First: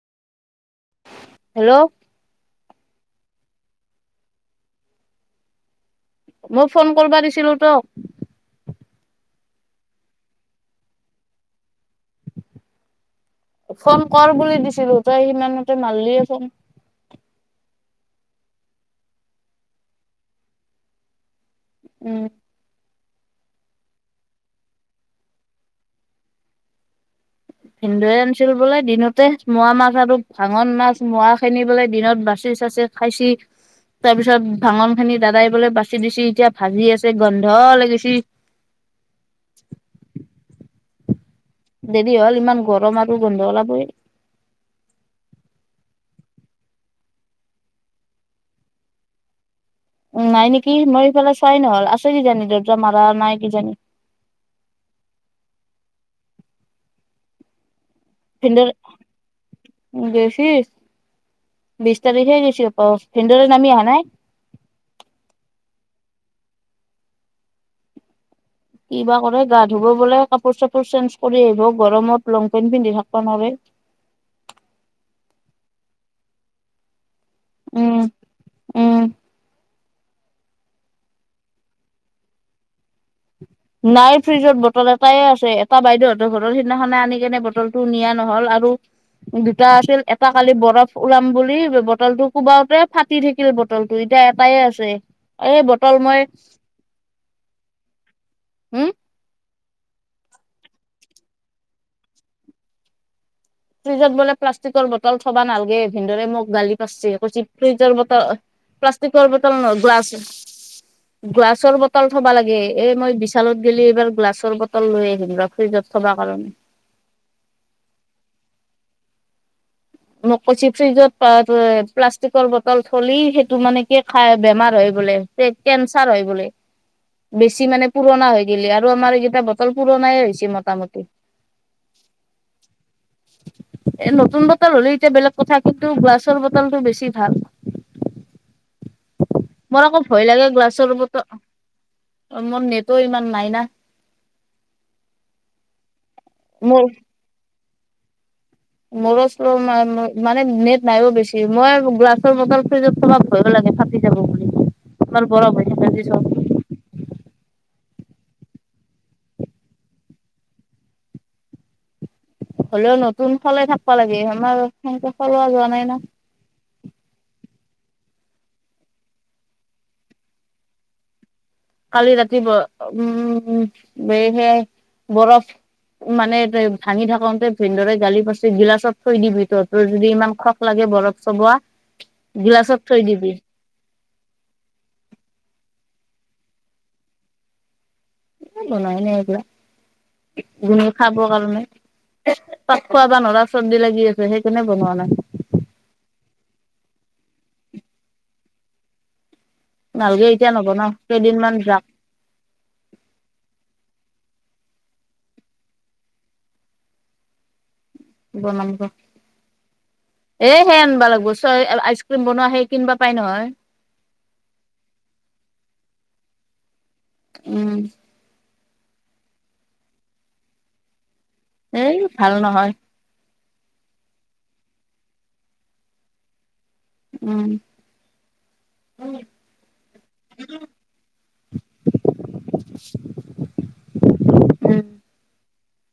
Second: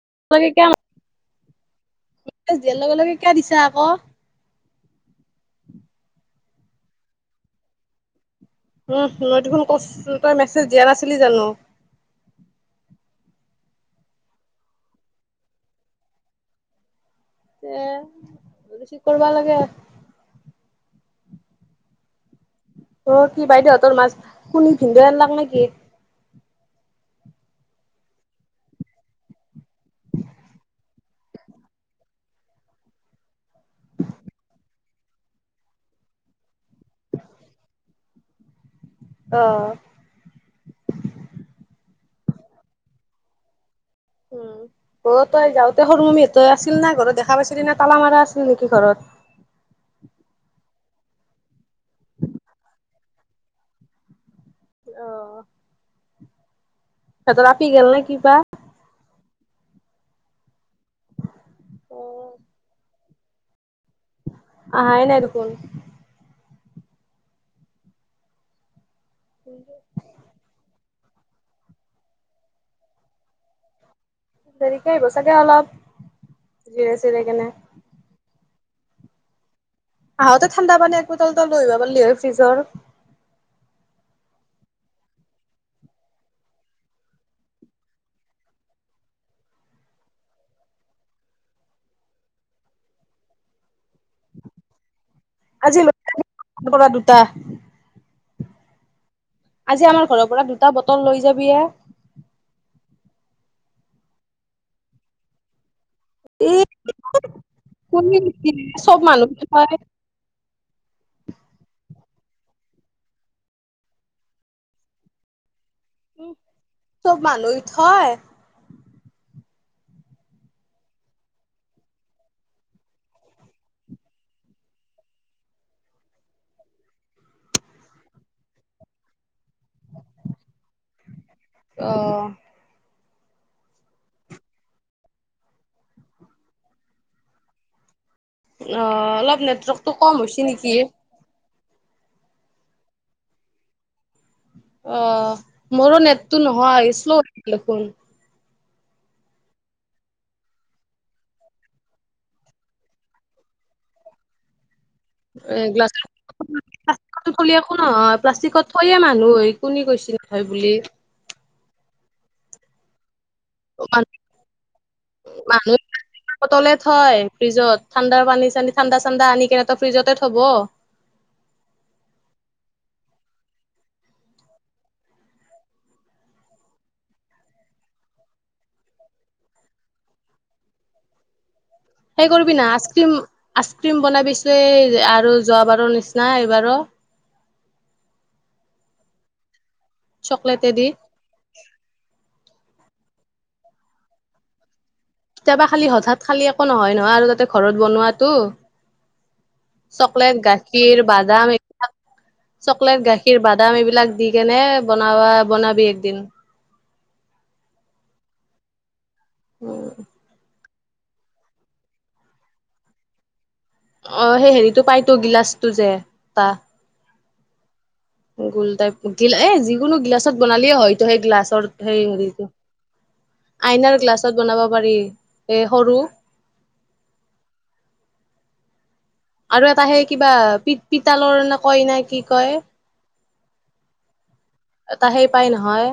[unintelligible] Hello দিয়াৰ লগে লগে কিয় দিছা আকৌ মই ফোন কৰিবা দিছিলো তোক উম মই দেখোন কষ্ট তই মেছেজ দিয়া নাছিলি জানো ফোন কৰ বুলি দিছিলো তই সিমানতে মাললিয়ে ফোন এ ৰিচীভ কৰিবা লাগে উম অ' কি বাইদেউহতৰ মাছ কুনি কি ভিনদেউ আনলাক নেকি ভিনন্দুৱে আনিছিল বোলে দিনতে মোৱা মাছ আৰু ভাঙন মাছ মৰা খিনিবোলে দিনত বাচি চাচি খাইছি তাৰ পিছত ভাঙন খিনি দাদাইবলৈ বাছি দিছি এতিয়া ভাজি আছে গন্ধ উলাগিছি অহ দেৰি হ'ল ইমান গৰম আৰু গোন্ধ ওলাবই উম অ' তই যাওঁতে সৰুমামীহঁত আছিল নে ঘৰত দেখা পাইছিলি না তালা মাৰা আছিল নেকি ঘৰত [unintelligible] উ নাই নেকি মই এইফালে চোৱাই নহল আছে কি জানি দেউতা মাৰা নাই কি জানি। আহ সিহঁতৰ আপি গেল নেকি? ভিনদেক গেছি বিশ তাৰিখে গেছি হব। ভিনদেউ নামি অ। আহায় নাই দেখোন। কিবা কৰে গা ধুব বোলে কাপোৰ চাপ চেঞ্জ কৰি আহিব গৰমত লং পেন্ট পিন্ধি থাকব নৰে। দেৰিকে কে আহিব চাগে অলপ জিৰে চিৰে কেনে উম উম। আহঁতে ঠাণ্ডা পানী এক বটল এটা লৈ আহিবা পাৰিলি হয় ফ্ৰিজৰ। নাই ফ্ৰিজত বটল এটাই আছে এটা বাইদেউহঁতৰ ঘৰ সিদিনাখনে আনি কেনে বটলটো নিয়া নহ'ল আৰু দুটা আছিল এটা কালি বৰফ ওলাম বুলি বটলটো কোবাওতে ফাটি থাকিল বটলটো এতিয়া এটাই আছে এই আজি লৈ বটল মই পৰা দুটা। হম আজি আমাৰ ঘৰৰ পৰা দুটা বটল লৈ যাবি এ ফ্ৰিজত বোলে প্লাষ্টিকৰ বটল থবা নালগে। ভিদেউৰে মোক এই গালি পাছে কৈছি ফ্ৰিজৰ বটল চব মানুহ প্লাষ্টিকৰ বটল হয়। নহয় গ্লাছ গ্লাছৰ বটল থাব লাগে এই মই বিশালত এইবাৰ গ্লাছৰ বটল লৈ আহিম ৰ ফ্ৰিজত থবা উম কাৰণে চব মানুহ থয় মোক কৈছি ফ্ৰিজত প্লাষ্টিকৰ বটল থলি সেইটো মানে কি খাই বেমাৰ হয়। বোলে কেনচাৰ হয় বোলে। বেছি মানে পুৰণা হৈ গিলি আৰু আমাৰ এইকেইটা বটল পুৰণাই হৈছে মটামুটি। অ। এ নতুন বট টল হ'লে এতিয়া বেলেগ কথা কিন্তু গ্লাছৰ বটলটো বেছি ভাল। অ', অলপ মোৰ নেটৱৰ্কটো আকৌ কম ভয় হৈছে লাগে নেকি? গ্লাছৰ বট অ মোৰ নেটো ইমান নাই না অ মোৰো নেটটো মোৰ নহয় আহিছিলো দেখোন মোৰো শ্ল মা মা মানে নেট নাই অ বেছি মই গ্লাছৰ বটল ফ্ৰিজত চবাত ভয় লাগ ফাটি যাব বুলি তোমাৰ এ বৰফ হৈ থাকে গ্লাছৰ যি চব। প্লাষ্টিকত থলি একো নহয় প্লাষ্টিকত থয়ে মানুহ কোনে কৈছে নথয় বুলি। হলেও ন যোন সলাই থাকিব লাগে আমাৰ সেনেকে খলোৱা যোৱা মানুহে নাই ন তলে থয় ফ্ৰিজত ঠাণ্ডাৰ পানী চানী ঠাণ্ডা ঠাণ্ডা আনি কেনে তো ফ্ৰিজতে থব। কালি ৰাতি উম বে সে বৰফ, মানে ভাঙি থাকোতে ভিদেউৰে গালি পাচি গিলাচত থৈ দি ভিত তো যদি ইমান খখ লাগে বৰফ চোবোৱা সেই কৰিবি না আইচ ক্ৰীম আইচ ক্ৰীম বনাবিচে আৰু যোৱাবাৰো নিচ না এইবাৰো, বনাই ন এতিয়া, চকলেটে দি এনেই খাবৰ কাৰণে তাত খোৱা বাানৰা চবজি লাগি আছে সেইকাৰনেে বনোৱা নাই কেতিয়াবা খালি হঠাৎ খালি একো নহয় নহয় আৰু তাতে ঘৰত বনোৱাটো, নালগে চকলেট এতিয়া নবনাও গাখীৰ কেইদিনমান বাদাম যাক এইবিলাক চকলেট গাখীৰ বাদাম এইবিলাক দি কেনে বনাবা বনাবি একদিন বনাম ৰ। উম এ সে আনিবা লাগিব চ আইচক্ৰীম বনোৱা সেই কিনিবা পাৰি নহয়। অ সেই হেৰিটো পায়তো গিলাচটো যে তা উম গোল টাইপ পুতিল এই যিকোনো গিলাচত বনালেও হয় সেই গ্লাছৰ এই সেই ভাল হেৰিটো নহয় আইনাৰ গ্লাছত বনাব পাৰি এ সৰু উম। আৰু এটা সেই কিবা পিত পিতালৰ ন কয় ন কি কয়? উম এটা সেই পাই নহয়।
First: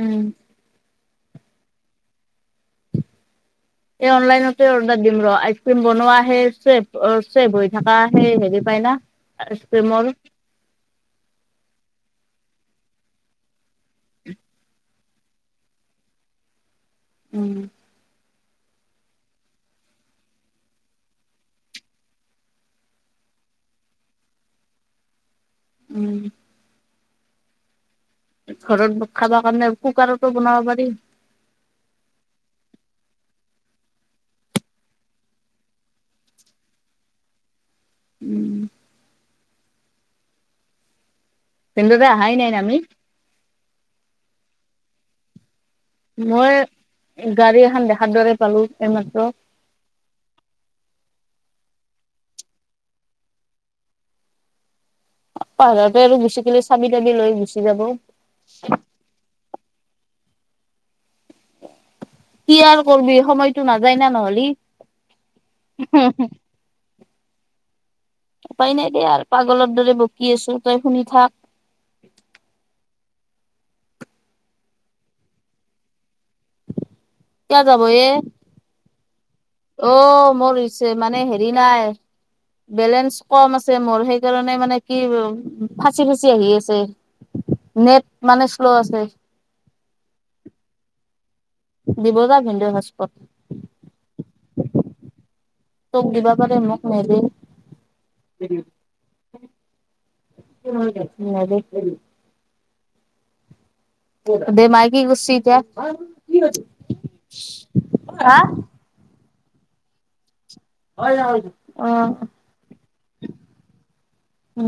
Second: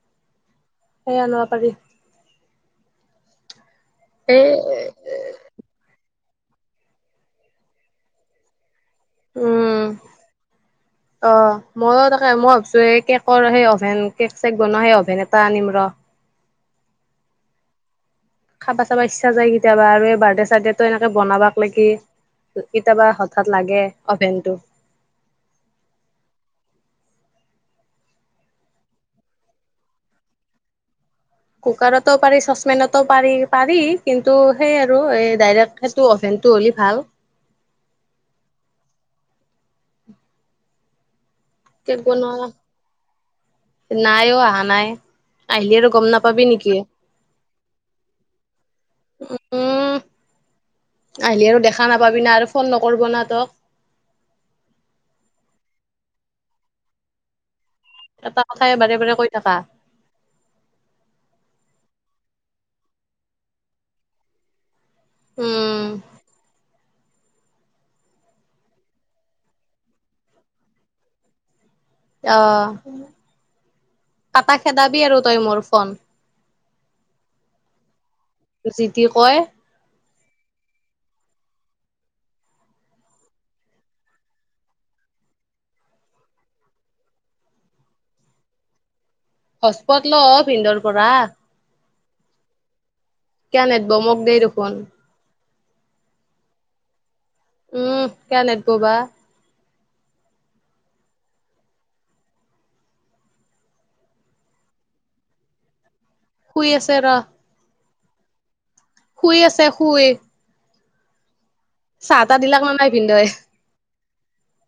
উম আনিব পাৰি। এই অনলাইনতে অৰ্ডাৰ দিম ৰ আইচক্ৰীম বনোৱা সেই চেব অ চেব হৈ থাকা এই হেৰি পায় না। উম আইচক্ৰীমৰ। মইও তাকে মই ভাবিছো এই কেকৰ সেই অভেন কেক চেক বনাই অভেন এটা আনিম ৰ। উম। খাবা চাবা ইচ্ছা যায় কেতিয়াবা আৰু এই বাৰ্থডে চাৰ্থডেটো এনেকে বনাবাকলেকি কেতিয়াবা হঠাৎ লাগে অভেনটো। উম। ঘৰত খাব কাৰণে কুকাৰতো বনাব পাৰি। কুকাৰতো পাৰি চচপেনতো পাৰি পাৰি কিন্তু সেই আৰু ডাইৰেক্ট সেইটো অভেন ইটো হ'লি ভাল। উম। এ ভিনদেউতা কোনো আহাই নাই না আমি নাইও অহা নাই। আহিলি আৰু গম নাপাবি মই নেকি? গাড়ী এখন দেখাৰ দৰে পালো এইমাত্ৰ। উম আহিলি আৰু দেখা নাপাবি না আৰু ফোন নকৰিব না তোক। পাহাৰতে আৰু গুচি গেলি চাবি তাবি লৈ গুচি যাব এটা কথাই বাৰে বাৰে কৈ থাকা? কি আৰ কৰিবি সময়তো নাযায় না নহ'লি। উম, হ হ [unintelligible] [inaudible] উপায় নাই দে আৰু পাগলৰ দৰে বকি আছো তই শুনি থাক। আহ কাটা খেদাবি আৰু তই মোৰ ফোন, কিয় যাব এ? কি কয়, অ মোৰ হৈছে মানে হেৰি নাই, বেলেঞ্চ কম আছে মোৰ সেইকাৰণে মানে কি ফাঁচি ফাচি আহি আছে। নেট মানে শ্ল' আছে। হস্পট ল ভিনদেউৰ পৰা। দিব যা ভেনিদেও এছ কিয় নিদিব মোক দেই দেখোন। তোক দিবা পাৰে মোক নেদে। উম কেয়া নিদিব বা [unintelligible] দে মাইকী গুচি এতিয়া, শুই আছে ৰ, আহ শুই আছে শুই ঐ [unintelligible] আহ চাহ তাহ দিলাক নে নাই ভিনদেউৱে?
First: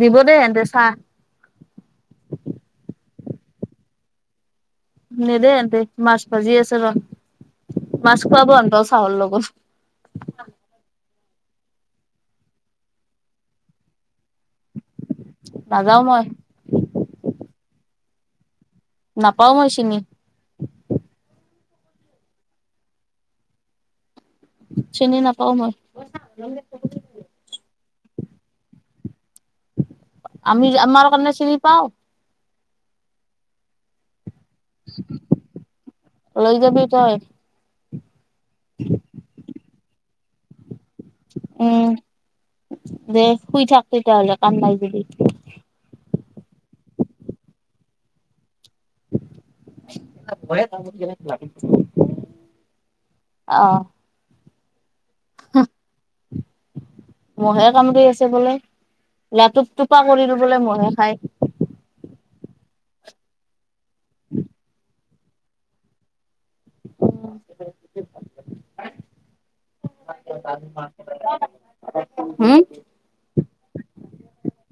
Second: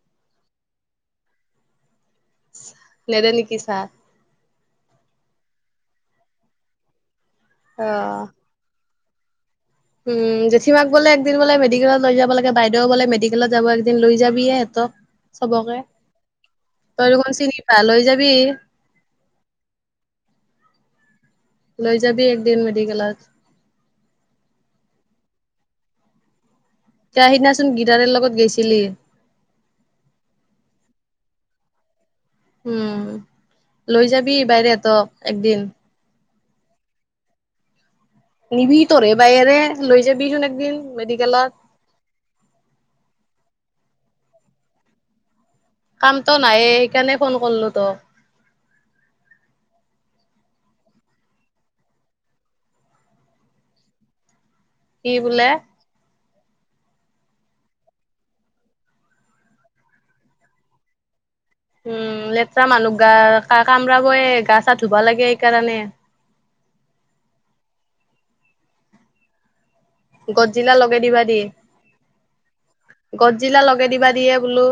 দিব দেই এনতে চাহ নিদে নেকি ছাৰ? নেদ এেতে মাছ ভাজি আছে ৰ মাছ অ'। খোৱাব এনত চাহলৰ লগত। উম, জেঠীমাক বোলে বোলে মেডিকেলতৈ যাব লাগে বাইদেউ বোলে মেডিকেলত যাব একদিন লৈ যাবিয়েহত চবকে নাযাও মই তই দে কোন চিনি ভাল হৈ যাবি নাপাওঁ মই চিঙি লৈ যাবি একদিন মেডিকেলত চিনি নাপও মই তে সিদিনাচোন গিটাৰৰ লগত গৈছিলি আমি আমাৰ কাৰণে চিনি পাও উম লৈ যাবি বাইৰেত একদিন লৈ যাবি তই নিবি তৰে বায়েৰে লৈ যাবিচোন একদিন মেডিকেলত উম দে শুই থাক তেতিাহ'লে কান নাই দিবি কামটো নাইে সেইকাৰণে ফোন কৰিলো তো [unintelligible] আহ কি বুল মহে কামৰি আছে বোলে লটোু টোপা কৰিলো বোলে মহে খাই উম লেতেৰা মানুহ গা ক কামৰাবয় গা চা ধুবা লাগে সকাৰণে অ গছ জিলা লগাই দিবা দেই হম গছ জিলা লগে দিবা দিয়ে বোলো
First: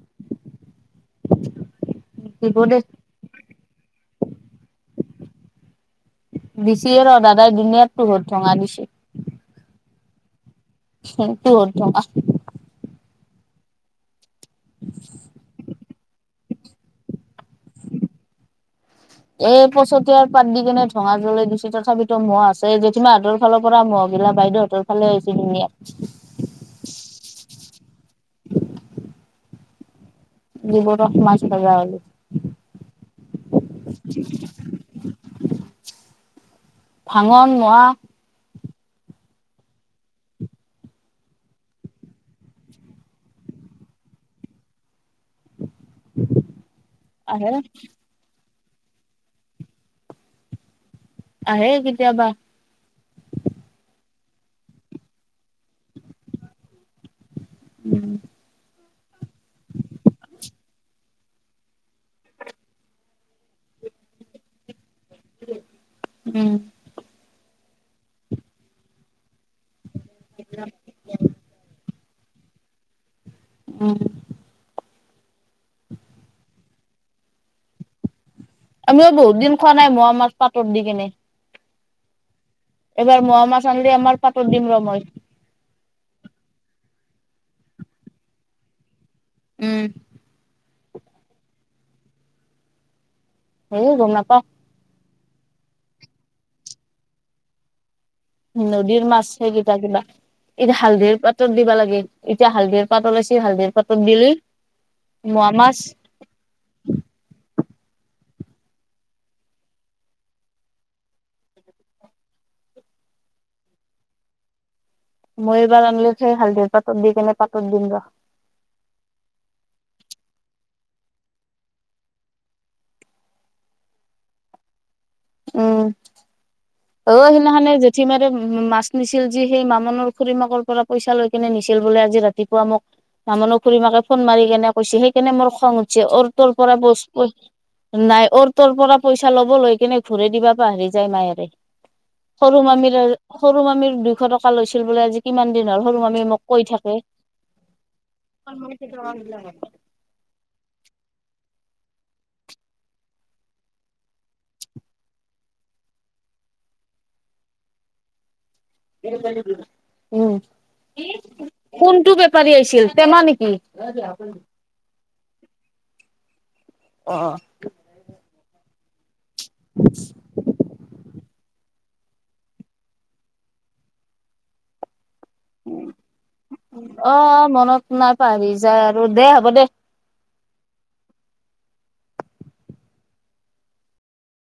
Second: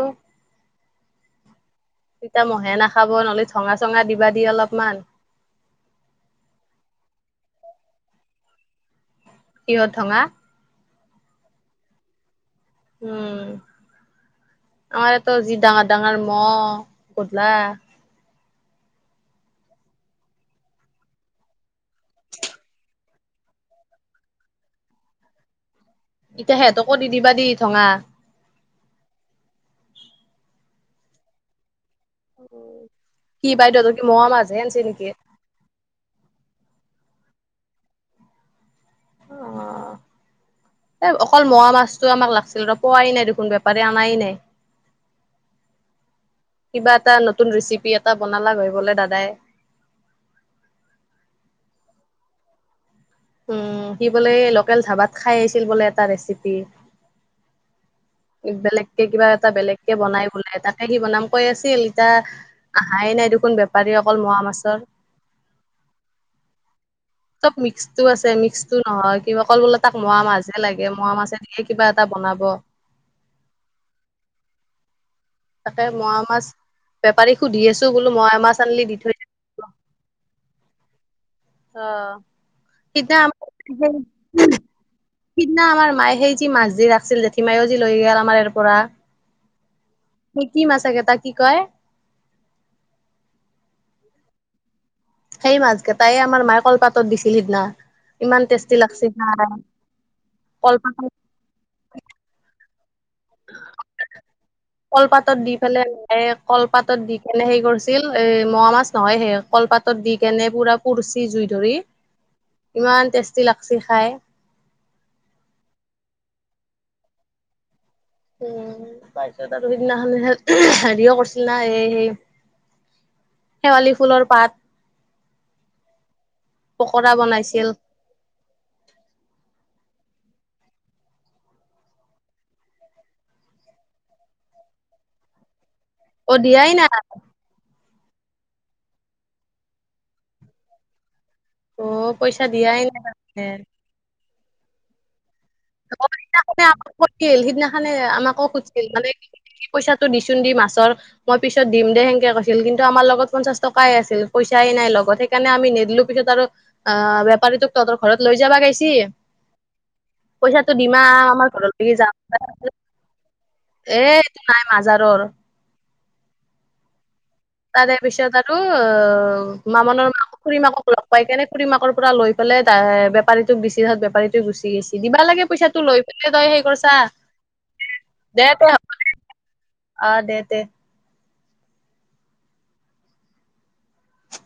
তেতিতয়া দিব মহে দে নাখাব নলি থ ঙা চঙা দিবা দি অলপমান বিছি ৰ দাদাই দিন তহৰ থঙ আ দিছেি কিহ অথঙা উ তো ত উম আমাৰ এত যি ডাঙৰ ডাঙৰ মহ কতল এই পছতিয়াৰ পাত দি কেনে ধঙা জ্বলে গছেি তথাপিতো মহ আছে জেঠীমা হাদৰ ফালৰ পৰা মহ' গিলা বাইদেউ হতৰালে হৈছেছিল ধুনীয়া এতিয়া সিহঁতকো দি দিবা দি ঙা দিব ৰস মাছটা যাওঁল কি বাইদেউ তৰ কি মোৱা মাছ হে আনছে নেকি? ভাগণ, মৰা অ এ অকল মোৱা মাছতটো আমাক লাগিছিল ৰ পোৱাই নাই দেখোন বেপাৰী অনাই নাই [unintelligible] কিবা এটা নতুন আহে ৰেচিপি এটা বনালা হয় বলে দাদাই অ হেগিতয়াাবা উম সি বোলে লোকেল ধাবাত খাই আহিছিল বোলে এটা ৰেচিপি উম একদলে কিবা এটা বেলেগ কে বনাই বলাই তাকে সি বনাম কৈ আছিল এতিয়া আহাই নাই দেখোন বেপাৰী। অকল মহ মাছৰ উম মিক্সটো আছে মিক্সটো নহয় কিবা কল বোলে তাক মোৱা মাছহে লাগে মাছ এনেকে কিবা আটা বনাব উ তাকে মৰা মাছ বেপাৰীক সুধি আছো বোলো মৰা মাছ আনলি দি আমিও থৈ বহুত দিন যাব। খোৱা নাই মোৱা মাছ পাতত দি কেনে অ সিদিনা এইবাৰ মোৱা মাছ আনিলে আমাৰ পাতত দিম ৰ মই। সিদিনা আমাৰ মায়ে সেই যি মাছ দি ৰাখ আছিল জেঠীমায়ওজি লৈ গল আমাৰ ইাৰ পৰা উম। কি মা তাকে ত কি কয় হেই গমনাপাও সেই মাছ কেইটাই আমাৰ মায় কলপাতত দিছিল সিদিনা। ইমান টেষ্টি লাগছি নদীৰ মাছ স খাই কেইটা কিবা এতিয়া কলপাতত হালধিৰ পাতত দিবা লাগে এতিয়া হালধিৰ পাত ওলাইছে হালধিৰ পাতত দিলে। কলপাতত দি পেলাই কলপাতত দি কেনে সে কৰিছিল এ মুৱা মাছ নহয় সে কলপাতত দি কেনে পুৰা পুৰ্চি জুই ধৰি ইমান টেষ্টি লাগছ খাই। মই এইবাৰ আনিলো সেই হালধিৰ পাতত দি কেনে পাতত দিম ৰ। উম পাইছত আৰু সেইদিনাখন হেৰিও কৰিছিল না সেই সেই শেৱালি ফুলৰ পাত। উম পকৰা অ বনাইছিল। সিদিনাখানে জেঠি মাৰে মাছ নিছিল যি সেই মামনৰ খুুৰী মাকৰ পৰা পইচা লৈ কেনে নিছিল বোলে আজি ৰাতিপুৱা মোক নামনো ফুৰি মাকে ফোন মাৰি কেনে কৈছে সেইকাৰনে মোৰ খং উঠছে অ তোৰ দিয়াই পৰা নাই বস্তু নাই অৰ তোৰ পৰা পইচা ল'ব লৈ কেনে ঘূৰে দিবা প হেৰি যায় মায়োৰে। অ' পইচা সৰু দিয়াই মামীৰ নাই সৰু মামীৰ দুইশ টকা লৈছিল বোলে আজি। কিমান দিন হ'ল সৰু মামী সিদি মোক কৈ থাকে। আাকছিল সিদিনাখনে আমাকো খুজিছিল মানে পইচাটো দিছিল। চুন্দি মাছৰ মই পিছত দিম দে সেংকে কৈছিল কিন্তু আমাৰ লগত পঞ্চাচ টকাই আছিল পইচাই নাই লগত সেইকাৰণে আমি নিদিলো পিছত বেপাৰী তোক তহতৰ ঘৰত লৈ যাবা গৈ এ [unintelligible] উ দিমা আমাৰ ঘৰলৈকে যাম কোনটো বেপাৰী আহিছিল পেমা নেকি? এ এইটো নাই মাজাৰৰ তাৰে পিছত আৰু অ মামণনৰ মাকক খুুৰী মাকক লগ পাই কেনে খুৰী মাকৰ পুৰা লৈ পেলাই এ বেপাৰীতোক দিছি তা বেপাৰীটো গুচি গৈছে। দিবা লাগে পইচাটো লৈ পেলাই তই হেই কৰিছা অ মনত নাই দে পাহৰি তে যায় আৰু দে হ'ব দে। হ আঁ দেদে